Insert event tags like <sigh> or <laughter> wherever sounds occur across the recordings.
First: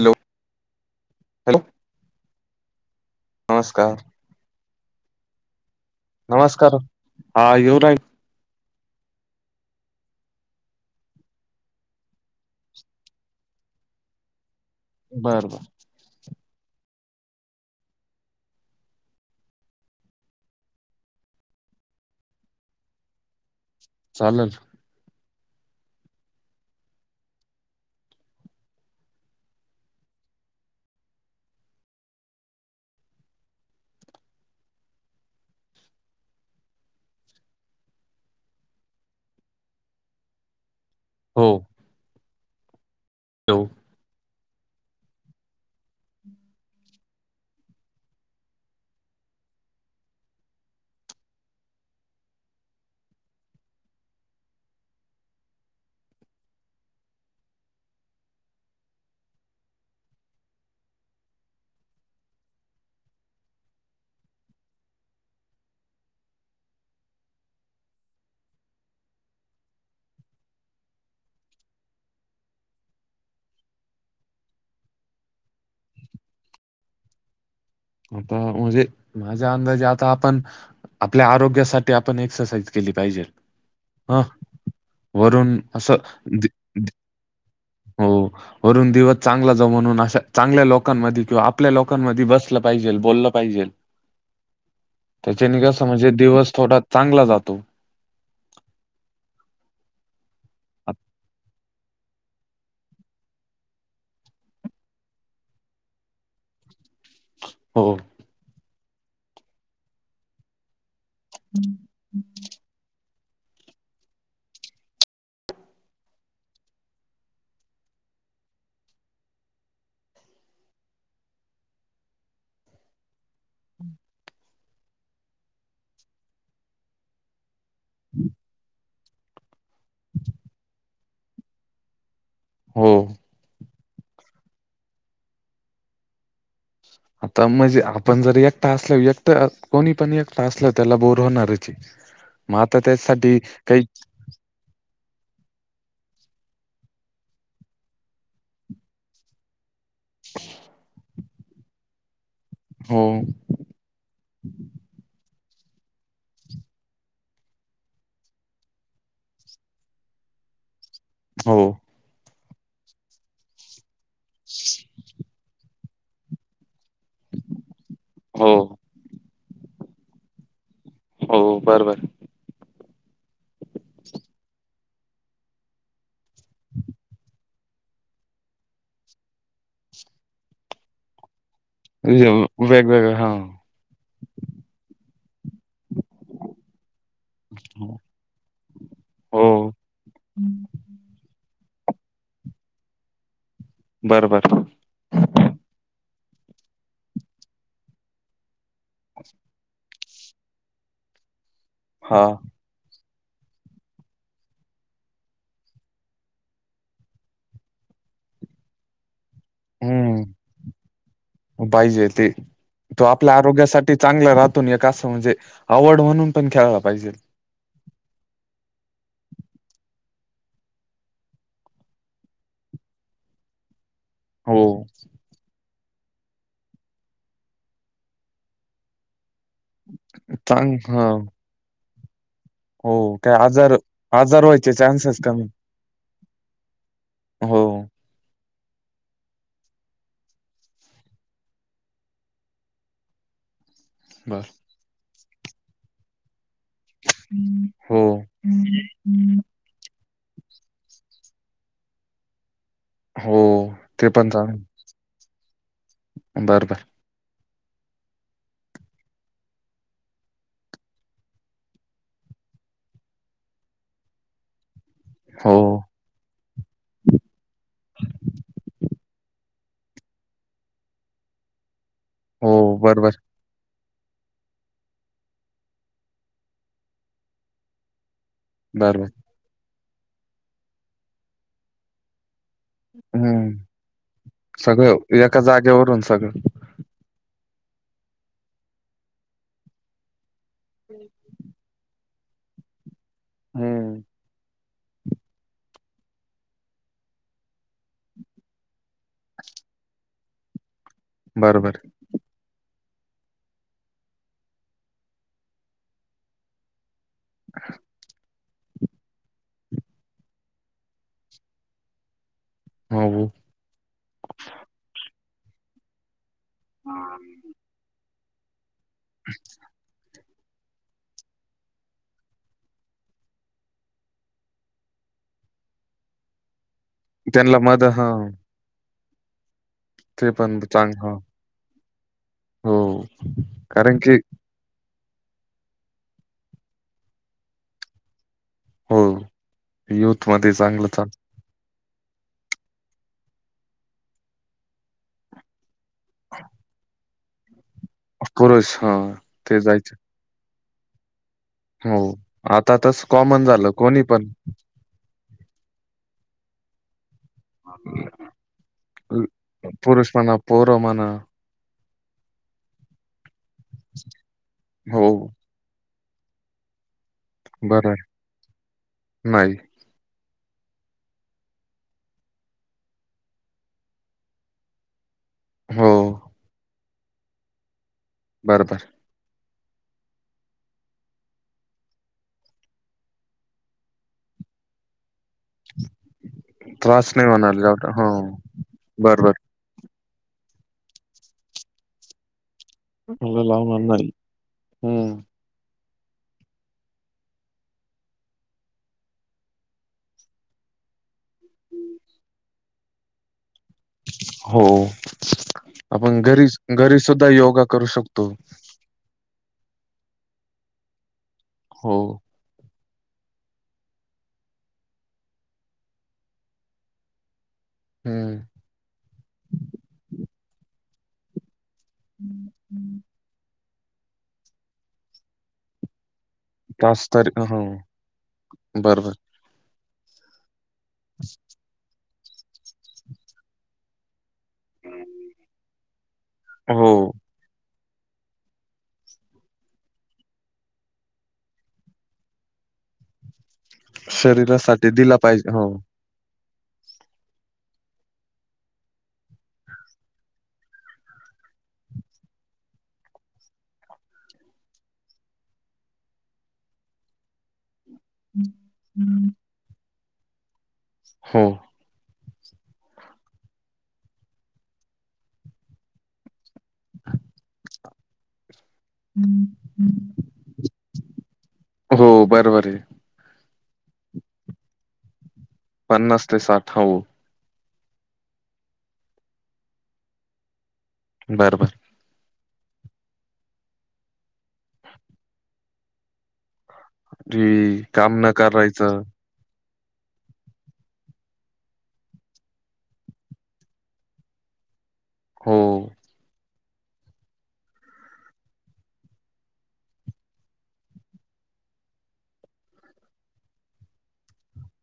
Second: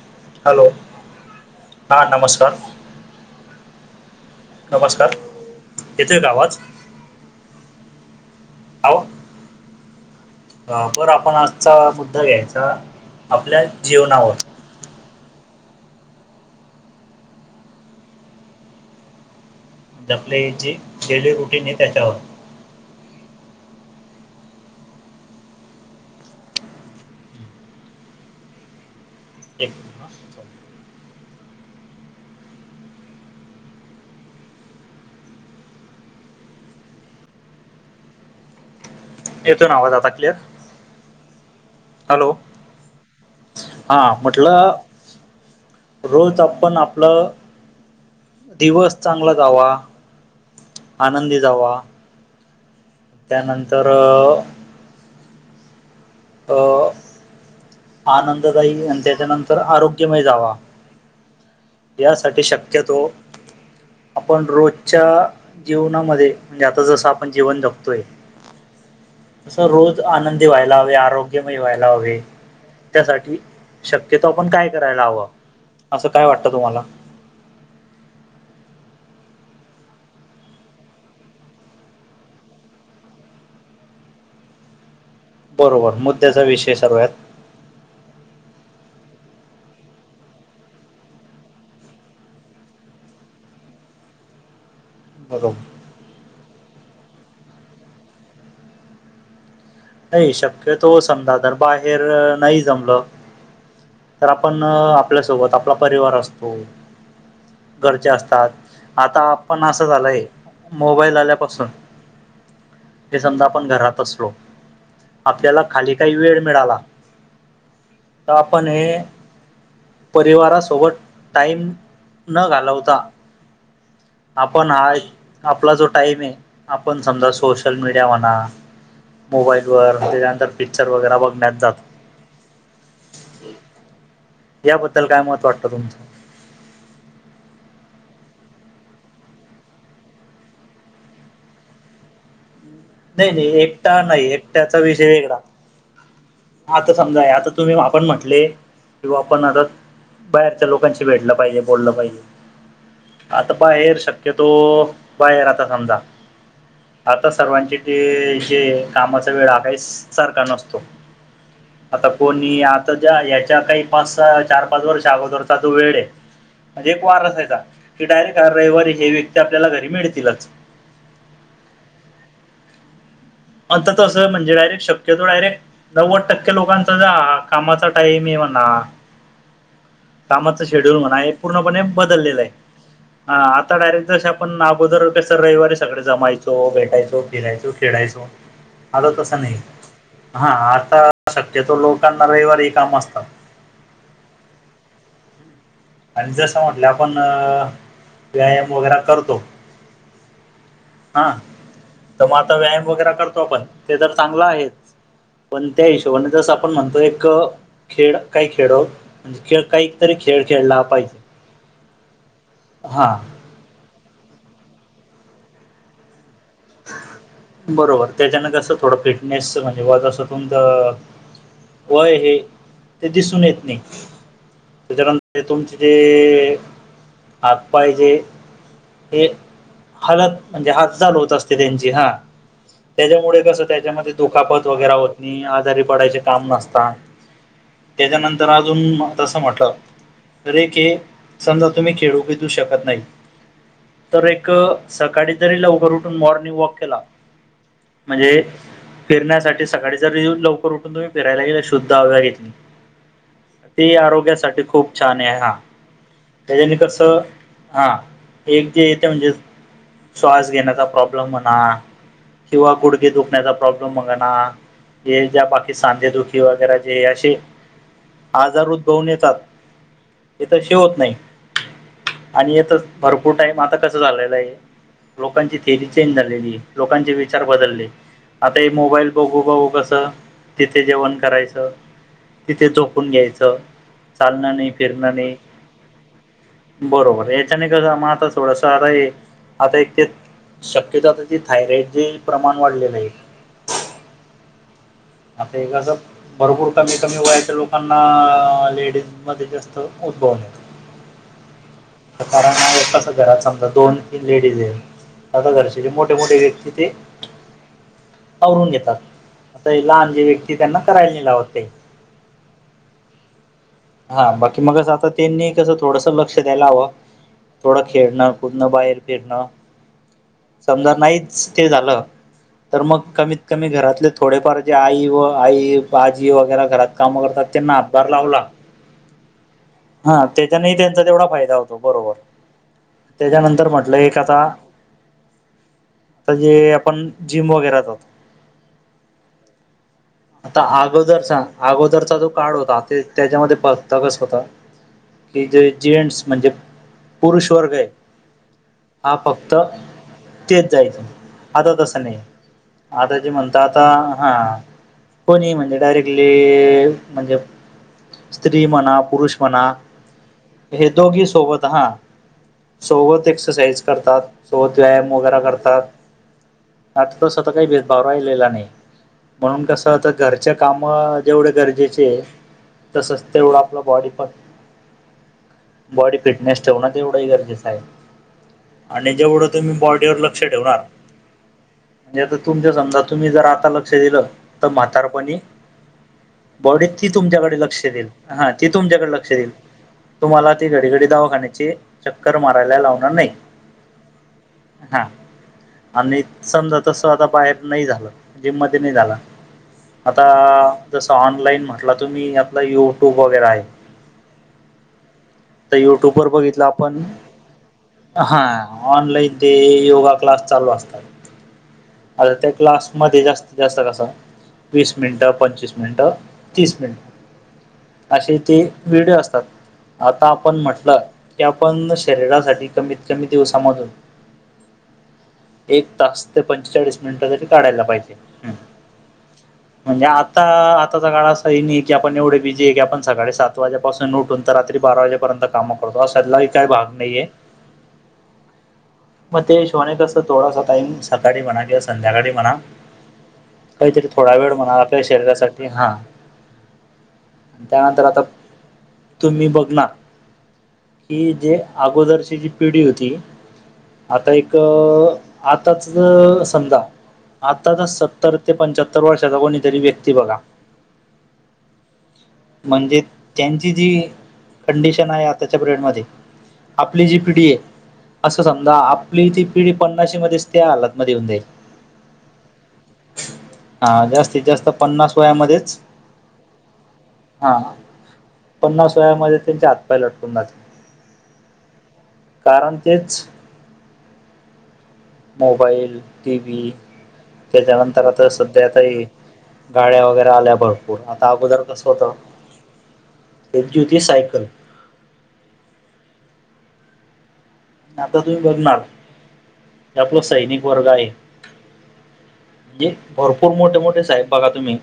Hello. Hello hello हा नमस्कार. नमस्कार. नमस्कार. येतोय का आवाज नमस्कार आवाज येऊ राहिला <unintelligible> बर आपण आजचा मुद्दा घ्यायचा आपल्या जीवनावर. बर बर. म्हणजे आपले जे डेली रुटीन आहे त्याच्यावर. चालेल. ओके. हा, चालेल. येतोना आवाज आता क्लिअर. हो. हॅलो येऊ हा. म्हटलं रोज आपण आपलं दिवस चांगला जावा, आनंदी जावा. त्यानंतर आ <unintelligible> आनंददाई आणि त्याच्यानंतर आरोग्यमय जावा. यासाठी शक्यतो आपण रोजच्या जीवनामध्ये म्हणजे आता जसं आपण जीवन जगतोय. असं रोज आनंदी व्हायला हवे आरोग्यमय व्हायला हवे. त्यासाठी शक्यतो आपण काय करायला हवं असं काय वाटतं तुम्हाला? आता म्हणजे माझ्या अंदाजे आता आपण आपल्या आरोग्यासाठी आपण एक्सरसाइज केली पाहिजे ह वरून बरोबर असं मुद्द्याचा विषय सर्वात हो वरून दिवस चांगला जाऊ म्हणून अश्या चांगल्या लोकांमध्ये किंवा आपल्या लोकांमध्ये बस बसले पाहिजे, बोलले पाहिजे त्याच्याने बरोबर कस म्हणजे दिवस थोडा चांगला जातो. नाही शक्य तो समजा जर बाहेर नाही जमलं तर आपण आपल्यासोबत आपला परिवार असतो. हो घरचे असतात आता पण असं झालंय. मोबाईल आल्यापासून हे समजा आपण घरात असलो. आपल्याला खाली काही वेळ मिळाला तर आपण हे परिवारासोबत टाईम न घालवता आपण हा आपला जो टाईम आहे आपण समजा सो शतो सोशल मीडिया म्ह मोबाईल व त्याच्यानंतर पिक्चर वगैे बघण्यात जात होम याबद्दल काय मत वाटतं तुमचं? आता म्हणजे आपण जर एकटा असल्या एकट कोणी पण एकटा असल त्याला बोर होणारच. मग आता त्यासाठी काही त्याचा विषय वेगळा आता समजा आता तुम्ही आपण म्हटले की आपण आता बाहेरच्या लोकांशी भेटलं पाहिजे बोललं पाहिजे. हम आता बाहेर शक्यतो बाहेर आता समजा आता सर्वांची ते जे कामाचा वेळ ह काही सारखा नसतो. हो आता कोणी आता ज्या ह्याच्या काही पाच चार पाच वर्ष अगोदरचा तो वेळ आहे. म्हणजे एक वार असायचा की डायरेक्ट ह हो रविवारी हे व्यक्ती आपल्याला घरी मिळतीलच. हो बरं बरं आता तसं म्हणे डायरेट शकतो डयेक्ट नव्वद टक्के लोकांचा जा कामाचा टाईम आहे म्हणा कामाच शेड्यूल म्हणा पूर्णपणे बदललेलं आहे. वेगवेगळ हा. आता डायरेक्ट जे आपण अगोदर सर रविवारी सगळे जमायचो, भेटायचो, फिरायचं, हो खेळायचो. आलं तसं नाही हो हा आता शक्यतो लोकांना रविवारी काम असतात. बरं बर आणि जसं म्हटलं आपण अ व्यायाम वगैरे करतो हा हा. तर मग आता व्यायाम वगैरे करतो आपण ते तर चांगलं आहे. पण त्या हिशोबाने जस आपण म्हणतो एक खेळ काय खेळ म्ह खेळ काहीतरी खेळ हम्म खेळला पाहिजे पाहिजे ते तो हा आपल्या आरोग्यासाठी चांगलं राहतून एक असं, म्हणजे आवड म्हणून पण खेळला पाहिजे. बरोबर, त्याच्यान कसं थोडं फिटनेस म्हणजे वजन तुमचं वय हे, ते दिसून येत नाही. हो. ते तुमचे, आत पाहिजे, हे. हळत म्हणजे चांग हळत ह चालू होत असते त्यांची हां. हो काय त्याच्यामुळे कस आजार त्याच्यामध्ये आजार दुखापत व्हायचे वगैर होत चान्सेस नाही कमी आजारी पडायचे काम नस ता, हो त्याच्यानंतर अजून म तस म्हटलं जरी के, समजा तुम्ही खेळू <unintelligible> देऊ शकत नाही. तर बर एक सकाळी तरी लवकर उठून मॉर्निंग वॉक केला, हो. म्हणजे, फिरण्यासाठी सकाळी जरी लवकर उठून तुम्ही फिरायला गेले शुद्ध हाव्या, हो ती ते पण चांग आरोग्यासाठी खूप छान आहे हा, त्याज्यानी बरोबर कस हा, ते एक जे येते म्हणजेच, श्वास घेण्याचा प्रॉब्लेम म्हणा, किंवा गुडगे दुखण्याचा प्रॉब्लेम म्हना. जे ज्या हो बाकी सांदेदुखी वगैरे जे अशे आजार उद्भवून येतात. ते तशे होत नाही, हो आणि यात बरोबर भरपूर टाइम आप आता कसं झालेलं हाय, लोकांची थिअरी चेंज झालेलीय, लोकांचे विचार बदललेयत. आता हे बरोबर मोबाईल बघू बघू कसं, तिथे जेवण करायचं. तिथे झोपून हम्म घ्यायचं, चालणं नाही, सगळं फिरणं नाही. एका जागेवरून सगळं बरोबर याच्याने कस म आता थोडास आराम ये, आता एक ते शक्यतो आता ते थायरॉइडचे प्रमाण वाढलेल आहे. हम्म. आता हे कस भरपूर कमी कमी वयाच्या लोकांना लेडीजमध्ये जास्त उद्भवण. बर बर. <unintelligible> घरात समजा दोन तीन लेडीज ये. आता घरचे जे मोठे मोठे व्यक्ती ते. <inaudible> आवरून घेतात. आता लहान जे व्यक्ती त्यांना करायला नई लावते. हम्म. हा बाकी मग कस आता त्यांनी कसं थोडस लक्ष द्यायला हवं. थोडं खेळण, कुदणं, बाहेर फिरणं. समजा नाहीच ते झालं, तर मग कमीत कमी घरातले थोडेफार ते आई व आई आजी वगैरे घरात काम करतात त्यांना मध हातभार हां, लावला. हा ते पण त्याच्यानेही चांग त्यांचा हां. तेवढा फायदा होतो बरोबर. हो, त्याच्यानंतर म्हटलं कारण की एक आता आता जे आपण जिम वगैर जा हम्म, ती युथ. आता अगोदरचा, अगोदरचा जो काळ होता ते त्याच्यामध्ये बघता कसा होता? कि जे जेंट्स, म्हणजे पुरुष वर्ग आहे. पुरुष हां, हा फक्त, ते जायचे. तेच जायचं. आता हो, तसं नाही, तसं आता जे कॉमन म्हणत झालं आता कोणी पण हां. कोणी म्हणजे डायरेक्टली म्हणजे, स्त्री म्हणा, अ, पुरुष म्हणा. पुरुष म्हणा, पोरं हे म्हणा. दोघे सोबत हां. सोबत एक्सरसाइज करतात, सोबत व्यायाम हो, वगैरे करतात. आता तसा स्वतः काही बरं भेदभव आहे. राहिलेला नाही. नाही. म्हणून कसं आता घरच्या काम जेवढे गरजेचेये तसंच तेवढं आपलं बॉडी पण हो, बॉडी फिटनेस ठेवणं एवढंही गरजेचं आहे. बरोबर. आणि ज्ववढं तुम्ही बॉडीवर लक्ष ठेवणार. म्हणजे आता तुमच्या समजा तुम्ही जर आता लक्ष दिलं तर म्हातारपणी. बॉडीत ती त्रास नाही होणार तुमच्याकडे लक्ष एवढा. देईल हो, हा ती तुमच्याकडे लक्ष बरोबर. देईल. तुम्हाला ती घडी घडी दवाखाण्याची. चक्कर मारायला लावणार नाही मला लावणार नाही. हा. हं, आणि समजा तस आता बाहेर नाही झालं जिम मध्ये नाही झाला. आता जसं ऑनलाईन म्हटलं तुम्ही आपलं युट्यूब वगैरे आहे. हो तर युट्यूब आपण वर घरी बघितलं घरी आपण सुद्धा योगा करू शकतो. हा ऑनलाईन ते योगा क्लास चालू असतात. हो, आता त्या क्लासमध्ये जास्तीत जास्त कस. वीस मिनटं, पंचवीस मिनटं, तीस मिनट. अशी हं. ते व्हिडिओ असतात, आता आपण म्हटलंऽ. क आपण शरीरासाठी कमीत कमी दिवसामधून एक तास. पंचेचाळीस मिनिटं तरी काढायला पाहिजे. बरं बर. <inaudible> म्हणजे आता आताचा काळ असा हे नाही की आपण एवढे बिझी आहे की आपण सकाळी सात वाजेपासून उठून. रात्री बारा वाजेपर्यंत काम करतो अालाही काही भाग हो. नाहीये. मग ते शोने कसं थोडासा टाईम सकाळी म्हणा किंवा संध्याकाळी म्हणा. काहीतरी थोडा वेळ म्हणाला शरीरासाठी आपल्या दिला पाहिजे हो शरीरासाठी हा. त्यानंतर आता तुम्ही बघ ना. हि जे अगोदरची जी पिढी होती. आता एक आताच समजा आताच सत्ता. ते पंच्याहत्तर वर्षाचा कोणीतरी व्यक्ती बघा. हा. म्हणजे त्यांची जी कंडिशन आहे आताच्या पिरियड मध्ये. आपली जी पिढी आहे असं समजा आपली ती पिढी पन्नाशी मध्येच त्या हातमध्ये होऊन जाईे. हो बरं बर आहे. हा जास्तीत जास्त पन्नास वयामध्येच‌. पन्नास ते साठ न‌. हा पन्नास वयामध्ये त्यांचे हातपाय लटकून जाते. बरबर. कारण तेच‌. Mobile T V. काम न करायचं. हे गाड्या वगैरे आल्या भरपूर आता अगोदर कसं होतं. एकी होती सायकल. हो‌. आता तुम्ही बघणार हे आपला सैनिक वर्ग आहे. म्हणजे भरपूर मोठे मोठे साहेब बघा तुम्ही‌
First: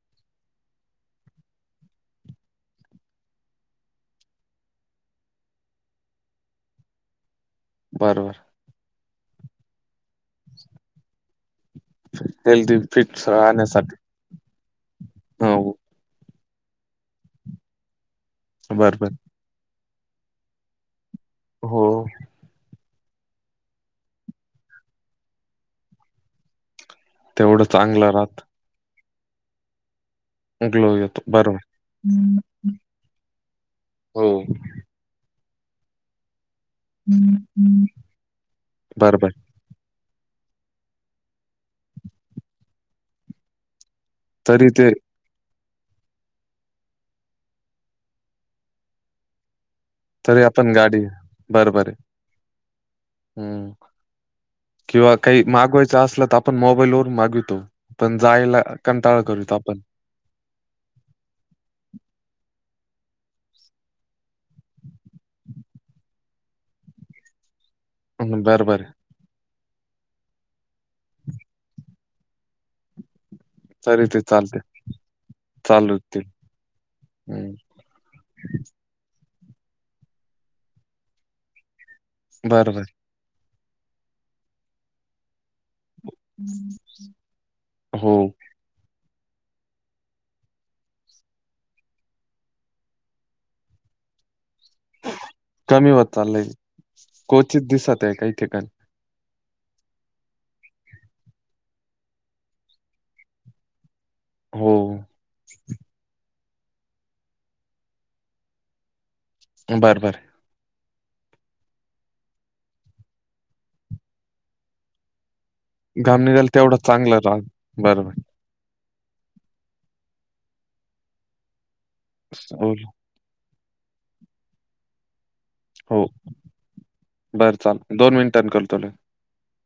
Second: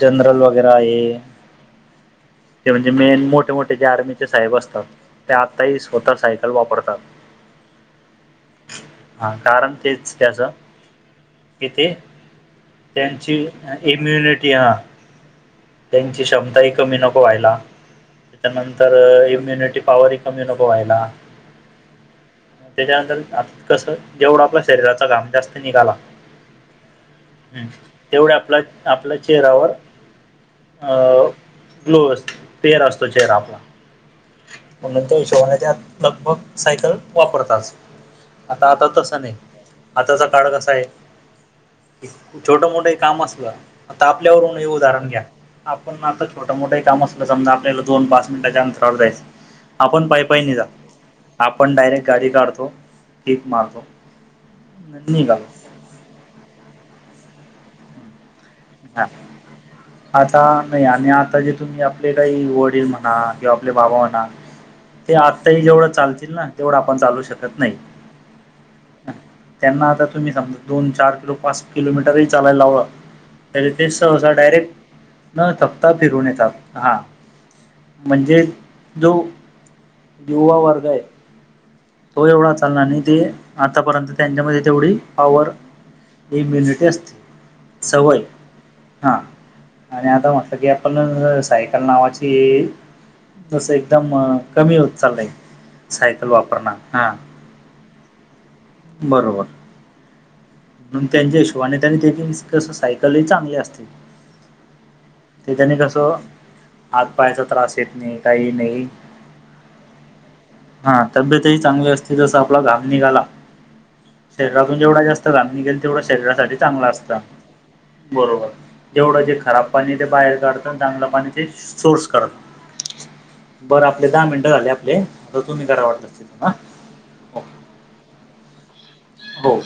जनरल वगैरे आहे. ते म्हणजे मेन मोठे मोठे जे आर्मीचे साहेब असतात. त्या आत्ताही स्वतः सायकल वापरतात. बरोबर‌. हा कारण तेच त्याचं. कि तेे हेल्दी फिट त्यांची राहण्यासाठी इम्युनिटी हा. हो. त्यांची क्षमताही कमी नको व्हायला बरोबर त्याच्यानंतर इम्युनिटी पॉवर ह कमी नभवा्हायला हो त्याच्यानंतर आ कसं जेवढं आपल्या शरीराचा घाम जास्त निघाला तेवढं ह् चांगलं तेवढ्या राहत आपला आपल्या चेहरा्यावर ग्लो येतो बरोबर. अ्लो पर असतो चेहरा आपला हो म्हणून त्या वििशवालाच्यात लगभग सायकल वापरतात आता आता तसं बरोबर नाही आताचा काळ कसा आहे छोट मोठं काम असलं आता आपल्यावरून हे तरी ते उदाहरण घ्या आपण आता छोटं मोठं काम असलं समजा आपल्याला दोन पाच मिनिटाच्या अंतरावर जायचं आपण तरी पायपायनी आपण गाडी जात आपण बरोबर आहे डायरेक्ट गाडी काढतो कीक हम्म मारतो किंवा काही निघालो मागवायचं असलं तर आपण मोबाईल वून मागितो आपण जायला हा कंतााळा करितो आपण आता नाही आणि आता जे तुम्ही आपले काही वडील म्हणा किंवा आपले बाबा म्हणा ते आत्ताही जेवढं चालतील ना तेवढं आपण चालू शकत नाही बरं बर त्यांना आता तुम्ही समजा दोन चार किलो पाच किलोमीटरही चालायला ला हववा त्या ते तरी सहसा चालते डायरेक्ट न थकता चालूतील फिरून येतात हा हम्म म्हणजे जो युवा वर्ग आहे तो एवढा चालला बरोबर. आणि ते आतापर्यंत त्यांच्यामध्ये तेवढी पवर एक हम्म. म्यनिटेस्ट हो सवय हा आणि आता म्हटलं की आपण सायकल नावाची तस एकदम कमी होत चाललंय कमी होत सायकल चाललंय वापरण हा क्वचित दिसत आहे काही ठिकाण बरोबर म्हणून त्यांच्या यश्वाने त्यां आणि त्याची कस सायकलही चांगली असते हो त्याच्याने कसं आात पायाचा त्रास येत नाही काही नाही बरं बरं हा तब्येतही चांगली असते जस आपला घाम निघाला शरीरातून जेवढा जास्त घमी गेल तेवढा घाम निघाल शरीरासाठी तेवढा चांगला असत राग बरोबर तेवढं जे खराब पाणी ते बाहेर काढतं चांगलं पाणी ते सोर्स करतं. होल बरं आपले दहा मिनटं झााले आपले आ तुम्ही करा हो, वाटत तिथ ना हो बरं चाल दोन मिनिटांनी करतो लगेच. हो